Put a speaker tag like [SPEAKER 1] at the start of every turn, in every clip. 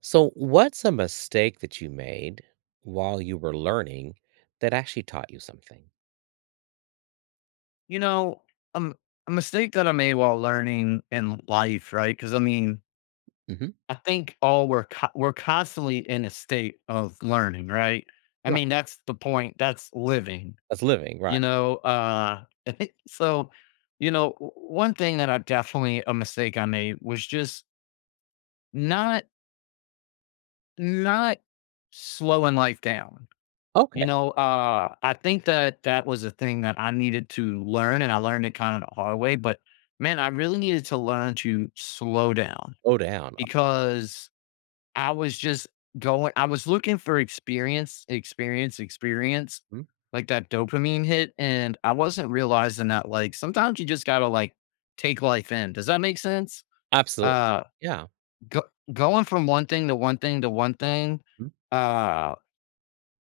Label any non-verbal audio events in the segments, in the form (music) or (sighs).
[SPEAKER 1] So, what's a mistake that you made while you were learning that actually taught you something?
[SPEAKER 2] You know, um, a mistake that I made while learning in life, right? Because I mean,
[SPEAKER 1] Hmm.
[SPEAKER 2] I think all we're constantly in a state of learning, right? I
[SPEAKER 1] Right.
[SPEAKER 2] mean, that's the point. That's living,
[SPEAKER 1] That's living, right.
[SPEAKER 2] you know. Uh, (laughs) so, one thing that I definitely a mistake I made was just not not slowing life down.
[SPEAKER 1] Okay.
[SPEAKER 2] I think that that was a thing that I needed to learn, and I learned it kind of the hard way. But man, I really needed to learn to slow down
[SPEAKER 1] Go down.
[SPEAKER 2] because I was just going, I was looking for experience, experience, experience,
[SPEAKER 1] Mhm.
[SPEAKER 2] like that dopamine hit. And I wasn't realizing that, like, sometimes you just got to like take life in. Does that make sense?
[SPEAKER 1] Absolutely.
[SPEAKER 2] Uh,
[SPEAKER 1] Yeah.
[SPEAKER 2] go, Going from one thing to one thing to one thing.
[SPEAKER 1] Mhm.
[SPEAKER 2] Uh,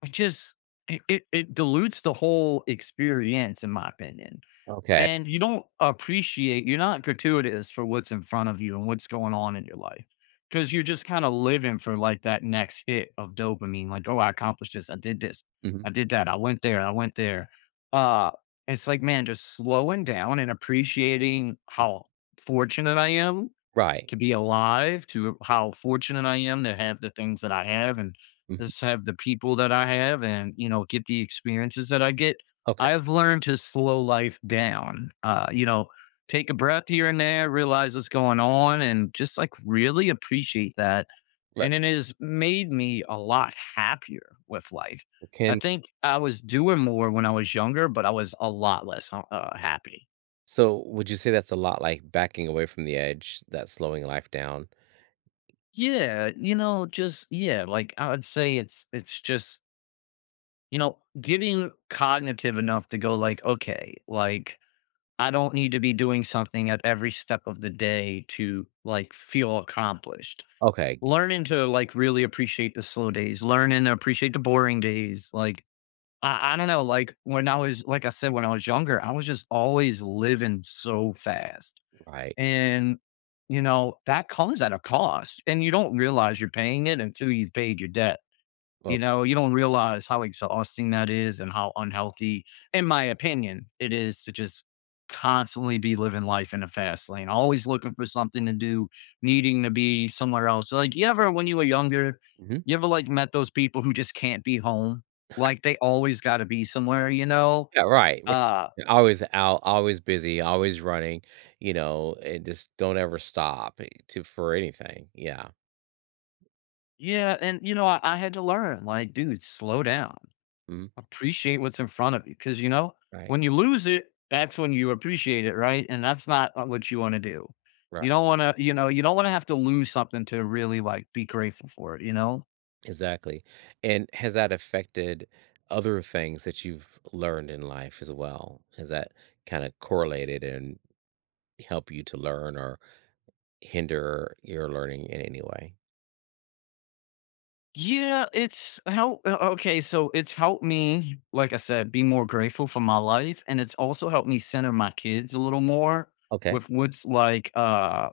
[SPEAKER 2] it just it dilutes the whole experience, in my opinion,
[SPEAKER 1] Okay.
[SPEAKER 2] and you don't appreciate, you're not gratuitous for what's in front of you and what's going on in your life, because you're just kind of living for like that next hit of dopamine, like, oh, I accomplished this, I did this,
[SPEAKER 1] Hmm.
[SPEAKER 2] I did that, I went there, I went there. uh it's like, man, just slowing down and appreciating how fortunate I am
[SPEAKER 1] Right.
[SPEAKER 2] to be alive, to how fortunate I am to have the things that I have and just
[SPEAKER 1] Hmm.
[SPEAKER 2] have the people that I have and, you know, get the experiences that I get.
[SPEAKER 1] Okay.
[SPEAKER 2] I've learned to slow life down, take a breath here and there, realize what's going on, and just like really appreciate that.
[SPEAKER 1] Right.
[SPEAKER 2] And it has made me a lot happier with life. I
[SPEAKER 1] Can
[SPEAKER 2] think I was doing more when I was younger, but I was a lot less happy.
[SPEAKER 1] So would you say that's a lot like backing away from the edge, that slowing life down?
[SPEAKER 2] Yeah, just yeah, like I would say it's just, getting cognitive enough to go like, okay, like I don't need to be doing something at every step of the day to like feel accomplished.
[SPEAKER 1] Okay.
[SPEAKER 2] Learning to like really appreciate the slow days, learning to appreciate the boring days. Like, I don't know, like when I was, like I said, when I was younger, I was just always living so fast.
[SPEAKER 1] Right.
[SPEAKER 2] And that comes at a cost and you don't realize you're paying it until you've paid your debt.
[SPEAKER 1] Well,
[SPEAKER 2] You don't realize how exhausting that is and how unhealthy, in my opinion, it is to just constantly be living life in a fast lane, always looking for something to do, needing to be somewhere else. Like, you ever, when you were younger,
[SPEAKER 1] mhm.
[SPEAKER 2] you ever like met those people who just can't be home? Like, they always got to be somewhere, you know?
[SPEAKER 1] Yeah. Right, right.
[SPEAKER 2] Uh,
[SPEAKER 1] You're always out, always busy, always running. And just don't ever stop to for anything. Yeah.
[SPEAKER 2] yeah. And I had to learn, like, dude, slow down.
[SPEAKER 1] Mm-hmm.
[SPEAKER 2] Appreciate what's in front of you, because you know,
[SPEAKER 1] Right,
[SPEAKER 2] when you lose it, that's when you appreciate it, right? And that's not what you wanna do.
[SPEAKER 1] right,
[SPEAKER 2] You don't wanna have to lose something to really, like, be grateful for it, you know?
[SPEAKER 1] exactly, and has that affected other things that you've learned in life as well? Has that kinda correlated and help you to learn or hinder your learning in any way?
[SPEAKER 2] Yeah, it's help o okay, so it's helped me, like I said, be more grateful for my life, and it's also helped me center my kids a little more
[SPEAKER 1] Okay,
[SPEAKER 2] with what's, like, uh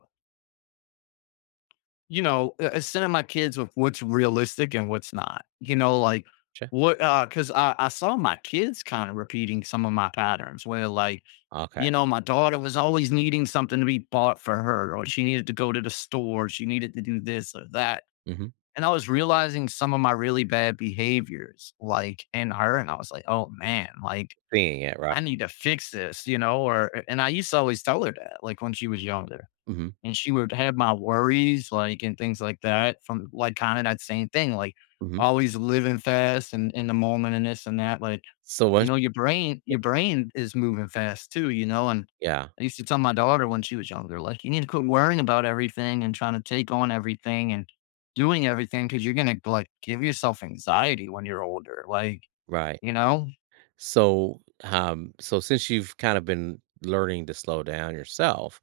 [SPEAKER 2] you know, uh, uh, sending my kids with what's realistic and what's not. Like,
[SPEAKER 1] sure,
[SPEAKER 2] what because I saw my kids kind of repeating some of my patterns where like,
[SPEAKER 1] okay,
[SPEAKER 2] my daughter was always needing something to be bought for her, or she needed to go to the store, she needed to do this or that.
[SPEAKER 1] mhm,
[SPEAKER 2] And I was realizing some of my really bad behaviors like in her. And I was like, oh man, like
[SPEAKER 1] seeing it, right,
[SPEAKER 2] I need to fix this, you know, or and I used to always tell her that, like when she was younger,
[SPEAKER 1] mhm,
[SPEAKER 2] and she would have my worries, like, and things like that from, like, kinda that same thing, like,
[SPEAKER 1] mhm,
[SPEAKER 2] always living fast and in the moment and this and that, like,
[SPEAKER 1] so
[SPEAKER 2] you
[SPEAKER 1] once
[SPEAKER 2] know, your brain is moving fast too, and
[SPEAKER 1] yeah,
[SPEAKER 2] I used to tell my daughter when she was younger, like, "You need to quit worrying about everything and trying to take on everything and doing everything because you 'cause you're gonna, like, give yourself anxiety when you're older," like,
[SPEAKER 1] right,
[SPEAKER 2] you know?
[SPEAKER 1] so, so since you've kind of been learning to slow down yourself,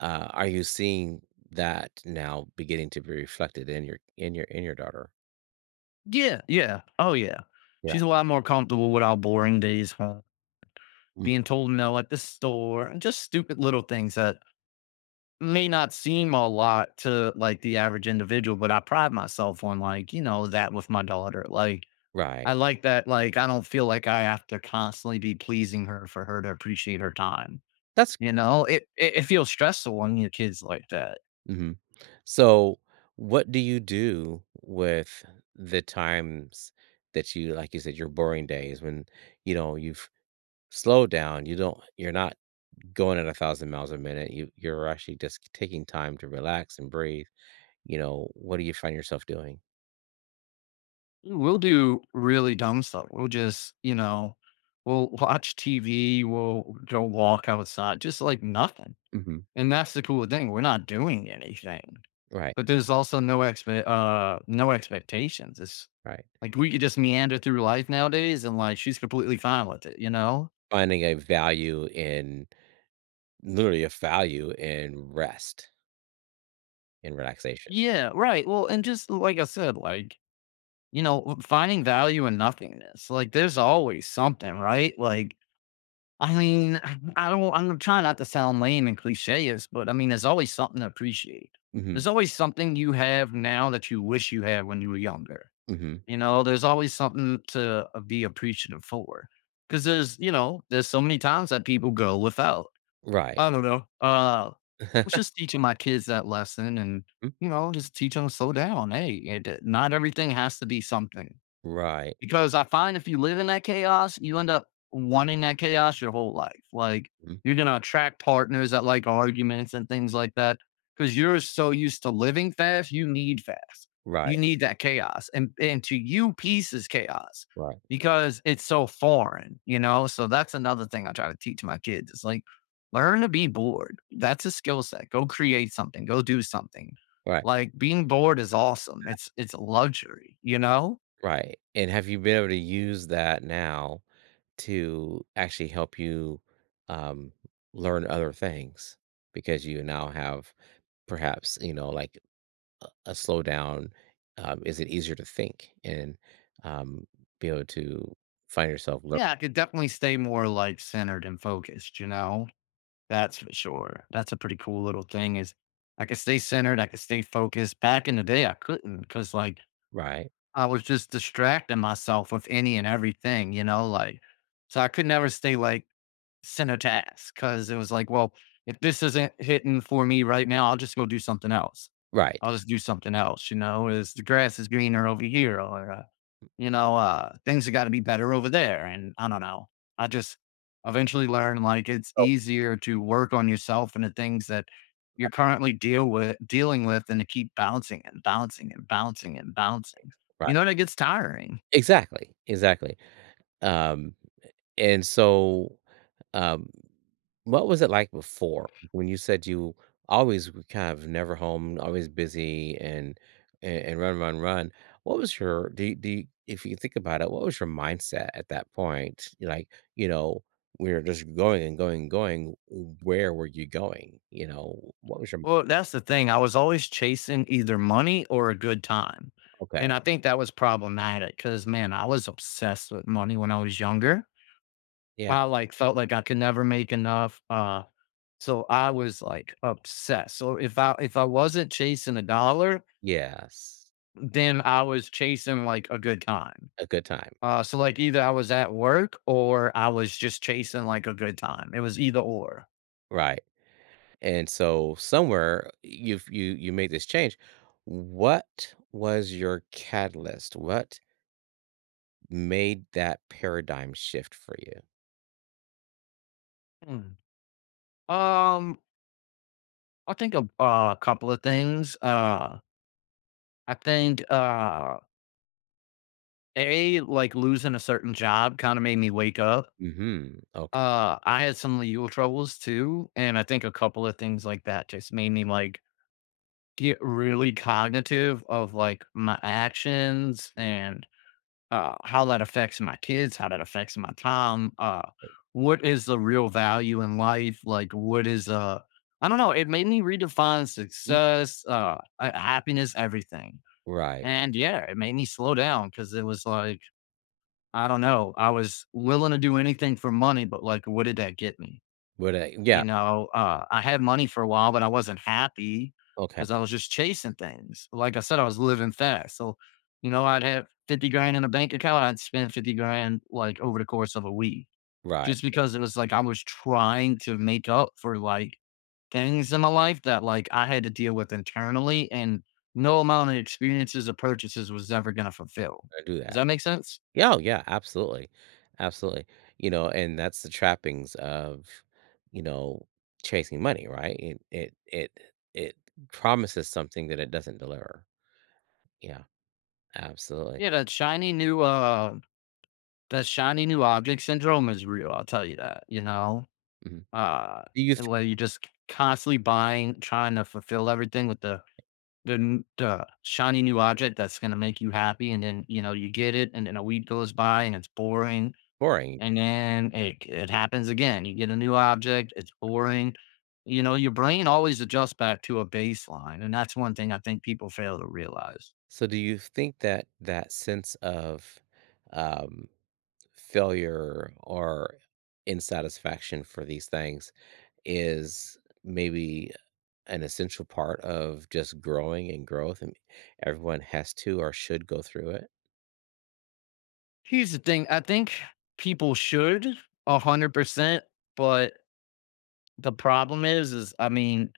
[SPEAKER 1] are you seeing that now beginning to be reflected in your daughter?
[SPEAKER 2] Yeah, yeah, oh, yeah.
[SPEAKER 1] Yeah,
[SPEAKER 2] She's a lot more comfortable with our boring days home,
[SPEAKER 1] mhm,
[SPEAKER 2] being told no at the store, and just stupid little things that may not seem a lot to like the average individual, but I pride myself on like, that with my daughter. Like,
[SPEAKER 1] right.
[SPEAKER 2] I like that. Like, I don't feel like I have to constantly be pleasing her for her to appreciate her time.
[SPEAKER 1] That's
[SPEAKER 2] It feels stressful on your kids like that.
[SPEAKER 1] mhm. So, what do you do with the times that you like you said, your boring days when, you know, you've slowed down, you're not going at 1,000 miles a minute, you're actually just taking time to relax and breathe, you know, what do you find yourself doing?
[SPEAKER 2] We'll do really dumb stuff. We'll just, you know, we'll watch TV, we'll go walk outside, just like nothing.
[SPEAKER 1] Mhm,
[SPEAKER 2] And that's the cool thing. We're not doing anything.
[SPEAKER 1] right,
[SPEAKER 2] But there's also no expectations. It's
[SPEAKER 1] right.
[SPEAKER 2] like we could just meander through life nowadays and like she's completely fine with it, you know?
[SPEAKER 1] Finding a value in literally a value in rest and relaxation.
[SPEAKER 2] Yeah, right. Well, and just like I said, like, finding value in nothingness. Like there's always something, right? Like, I mean, (sighs) (laughs) I'm trying not to sound lame and cliches, but I mean, there's always something to appreciate.
[SPEAKER 1] Mhm,
[SPEAKER 2] There's always something you have now that you wish you had when you were younger.
[SPEAKER 1] mhm,
[SPEAKER 2] There's always something to be appreciative for, because there's so many times that people go without.
[SPEAKER 1] right.
[SPEAKER 2] I don't know. Was
[SPEAKER 1] (laughs)
[SPEAKER 2] just teaching my kids that lesson and, just teach them slow down. Hey, it not everything has to be something.
[SPEAKER 1] Right.
[SPEAKER 2] Because I find if you live in that chaos, you end up wanting that chaos your whole life. Like,
[SPEAKER 1] Mhm.
[SPEAKER 2] you're gonna attract partners that like arguments and things like that. Because 'cause you're so used to living fast.
[SPEAKER 1] Right,
[SPEAKER 2] You need that chaos, and to you, peace is chaos
[SPEAKER 1] right,
[SPEAKER 2] because it's so foreign, you know? So that's another thing I try to teach my kids. It's like, learn to be bored. That's a skill set. Go create something. Go do something.
[SPEAKER 1] right,
[SPEAKER 2] Like, being bored is awesome. It's a luxury, you know?
[SPEAKER 1] right, and have you been able to use that now to actually help you, um, learn other things? Because you now have perhaps, you know, like, a slowdown, is it easier to think and, um, be able to find yourself learn?
[SPEAKER 2] Yeah, I could definitely stay more, like, centered and focused, you know? That's for sure. That's a pretty cool little thing is I could stay centered, I could stay focused. Back in the day, I couldn't not because like,
[SPEAKER 1] Right,
[SPEAKER 2] I was just distracting myself with any and everything, like, so I could never stay like center task because it was like, well, if this isn't hitting for me right now, I'll just go do something else.
[SPEAKER 1] right,
[SPEAKER 2] I'll just do something else, is the grass is greener over here or, things have got to be better over there. And I don't know. I just eventually learned like it's
[SPEAKER 1] oh,
[SPEAKER 2] easier to work on yourself and the things that you're currently dealing with and to keep bouncing and bouncing and bouncing and bouncing.
[SPEAKER 1] right,
[SPEAKER 2] And it gets tiring.
[SPEAKER 1] exactly, exactly. Um, and so, um, what was it like before when you said you always were kind of never home, always busy and run, run, run? What was your if you think about it, what was your mindset at that point? Like, you know, we were just going and going and going. Where were you going? You know, what was your
[SPEAKER 2] Well, that's the thing. I was always chasing either money or a good time.
[SPEAKER 1] okay?
[SPEAKER 2] And I think that was problematic because, man, I was obsessed with money when I was younger.
[SPEAKER 1] Yeah,
[SPEAKER 2] I like felt like I could never make enough. So I was like obsessed. So if I wasn't chasing a dollar,
[SPEAKER 1] yes,
[SPEAKER 2] then I was chasing like a good time.
[SPEAKER 1] a good time,
[SPEAKER 2] So like either I was at work or I was just chasing like a good time. It was either or.
[SPEAKER 1] right? And so somewhere you made this change. What was your catalyst? What made that paradigm shift for you?
[SPEAKER 2] Hmm. Um, I think of a couple of things. I think, A, like losing a certain job kinda made me wake up.
[SPEAKER 1] Mhm. Okay.
[SPEAKER 2] I had some legal troubles too, and I think a couple of things like that just made me, like, get really cognitive of, like, my actions and how that affects my kids, how that affects my time, what is the real value in life, like, what I don't know, it made me redefine
[SPEAKER 1] Mm.
[SPEAKER 2] success, happiness, everything.
[SPEAKER 1] Right.
[SPEAKER 2] And yeah, it made me slow down because it was like, I don't know, I was willing to do anything for money, but like, what did that get me?
[SPEAKER 1] Would I Yeah,
[SPEAKER 2] I had money for a while, but I wasn't happy
[SPEAKER 1] okay.
[SPEAKER 2] because I was just chasing things. Like I said, I was living fast. So, I'd have 50 grand in a bank account. I'd spend 50 grand like over the course of a week
[SPEAKER 1] Right.
[SPEAKER 2] just because it was like I was trying to make up for like things in my life that like I had to deal with internally and no amount of experiences or purchases was ever gonna fulfill.
[SPEAKER 1] I do
[SPEAKER 2] Does
[SPEAKER 1] that.
[SPEAKER 2] that make sense?
[SPEAKER 1] Yeah, oh, yeah, absolutely. Absolutely. You know, and that's the trappings of, you know, chasing money, right? It promises something that it doesn't deliver. Yeah, absolutely.
[SPEAKER 2] Yeah, that shiny new object syndrome is real. I'll tell you that, you know?
[SPEAKER 1] Mhm.
[SPEAKER 2] Uh
[SPEAKER 1] Do you th
[SPEAKER 2] and where you just constantly buying, trying to fulfill everything with the shiny new object that's going to make you happy, and then you get it and then a week goes by and it's boring.
[SPEAKER 1] Boring.
[SPEAKER 2] And then it happens again. You get a new object, it's boring. You know, your brain always adjusts back to a baseline, and that's one thing I think people fail to realize.
[SPEAKER 1] So do you think that that sense of um, failure or insatisfaction for these things is maybe an essential part of just growing and growth and everyone has to or should go through it?
[SPEAKER 2] Here's the thing, I think people should 100%, but the problem is, I mean,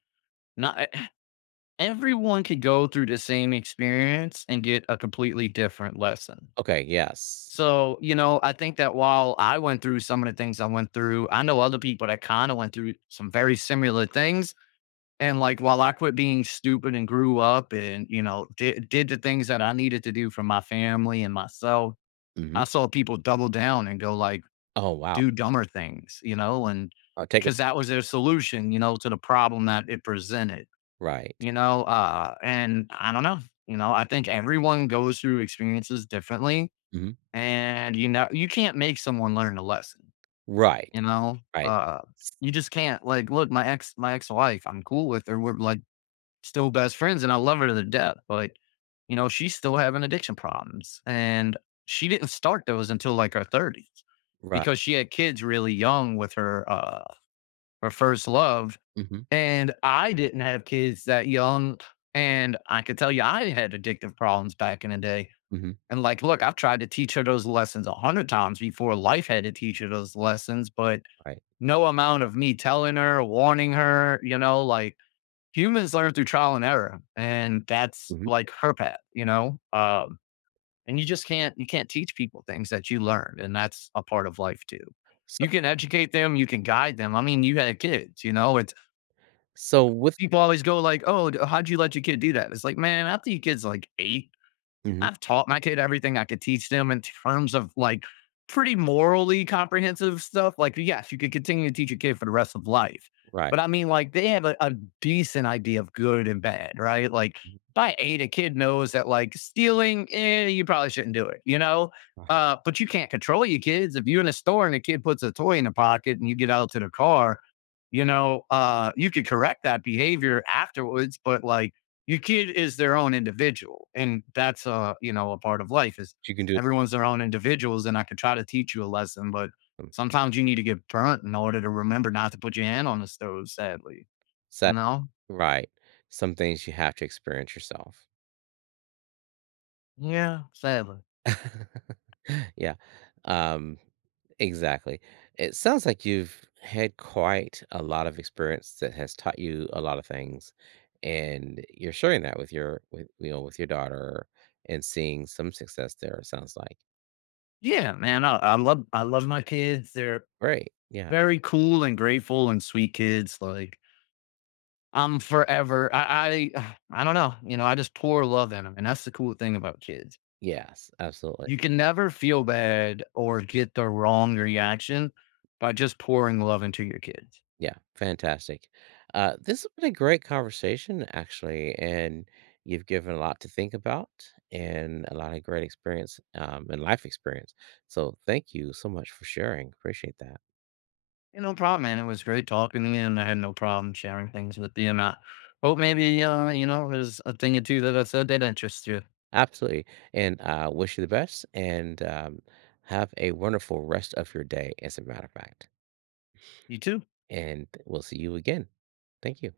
[SPEAKER 2] not (sighs) everyone could go through the same experience and get a completely different lesson.
[SPEAKER 1] Okay, yes.
[SPEAKER 2] So, you know, I think that while I went through some of the things I went through, I know other people that kind of went through some very similar things. And like, while I quit being stupid and grew up and, you know, did the things that I needed to do for my family and myself,
[SPEAKER 1] Hmm.
[SPEAKER 2] I saw people double down and go like
[SPEAKER 1] Oh, wow.
[SPEAKER 2] do dumber things, you know, and
[SPEAKER 1] I'll take it.
[SPEAKER 2] because that was their solution, you know, to the problem that it presented,
[SPEAKER 1] Right.
[SPEAKER 2] you know. And I don't know, you know, I think everyone goes through experiences differently.
[SPEAKER 1] Hmm.
[SPEAKER 2] And you know, you can't make someone learn a lesson,
[SPEAKER 1] Right.
[SPEAKER 2] you know.
[SPEAKER 1] Right.
[SPEAKER 2] You just can't. Like, look, my ex wife, I'm cool with her. We're like still best friends and I love her to death, but you know, she's still having addiction problems. And she didn't start those until like her 30s
[SPEAKER 1] Right.
[SPEAKER 2] because she had kids really young with her first love.
[SPEAKER 1] Hmm.
[SPEAKER 2] And I didn't have kids that young. And I could tell you, I had addictive problems back in the day.
[SPEAKER 1] Hmm.
[SPEAKER 2] And like, look, I've tried to teach her those lessons 100 times before life had to teach her those lessons, but
[SPEAKER 1] Right.
[SPEAKER 2] no amount of me telling her, warning her, you know, like, humans learn through trial and error, and that's
[SPEAKER 1] Hmm.
[SPEAKER 2] like her path, and you can't teach people things that you learned. And that's a part of life too.
[SPEAKER 1] So,
[SPEAKER 2] You can educate them, you can guide them. I mean, you had kids, you know, it's
[SPEAKER 1] so with,
[SPEAKER 2] people always go like, oh, how'd you let your kid do that. It's like, man, after your kid's like eight,
[SPEAKER 1] Mhm.
[SPEAKER 2] I've taught my kid everything I could teach them in terms of like pretty morally comprehensive stuff. Like, yes, you could continue to teach a kid for the rest of life.
[SPEAKER 1] Right.
[SPEAKER 2] But I mean, like, they have a decent idea of good and bad, right? Like,
[SPEAKER 1] Mhm.
[SPEAKER 2] by eight, a kid knows that like stealing, eh, you probably shouldn't do it, you know?
[SPEAKER 1] Right.
[SPEAKER 2] But you can't control your kids. If you're in a store and a kid puts a toy in the pocket and you get out to the car, you know, you could correct that behavior afterwards, but like, your kid is their own individual, and that's, a you know, a part of life is
[SPEAKER 1] You can do it.
[SPEAKER 2] everyone's their own individuals. And I could try to teach you a lesson, but sometimes you need to get burnt in order to remember not to put your hand on the stove, sadly, you
[SPEAKER 1] um,
[SPEAKER 2] know.
[SPEAKER 1] Right. Some things you have to experience yourself.
[SPEAKER 2] Yeah, sadly.
[SPEAKER 1] (laughs) Yeah. Um, exactly. It sounds like you've had quite a lot of experience that has taught you a lot of things, and you're sharing that with you know, with your daughter and seeing some success there, it sounds like.
[SPEAKER 2] Yeah, man. I love my kids. They're
[SPEAKER 1] Great. Yeah.
[SPEAKER 2] very cool and grateful and sweet kids. Like, I'm forever I (sighs) I don't know, you know, I just pour love in them. And that's the cool thing about kids.
[SPEAKER 1] Yes, absolutely.
[SPEAKER 2] You can never feel bad or get the wrong reaction by just pouring love into your kids.
[SPEAKER 1] Yeah, fantastic. This has been a great conversation, actually, and you've given a lot to think about and a lot of great experience and life experience. So, thank you so much for sharing. Appreciate that.
[SPEAKER 2] And no problem, man. It was great talking to you, and I had no problem sharing things with you. And I hope maybe, there's a thing or two that I said that interests you.
[SPEAKER 1] Absolutely. And wish you the best and have a wonderful rest of your day, as a matter of fact.
[SPEAKER 2] You too.
[SPEAKER 1] And we'll see you again. Thank you.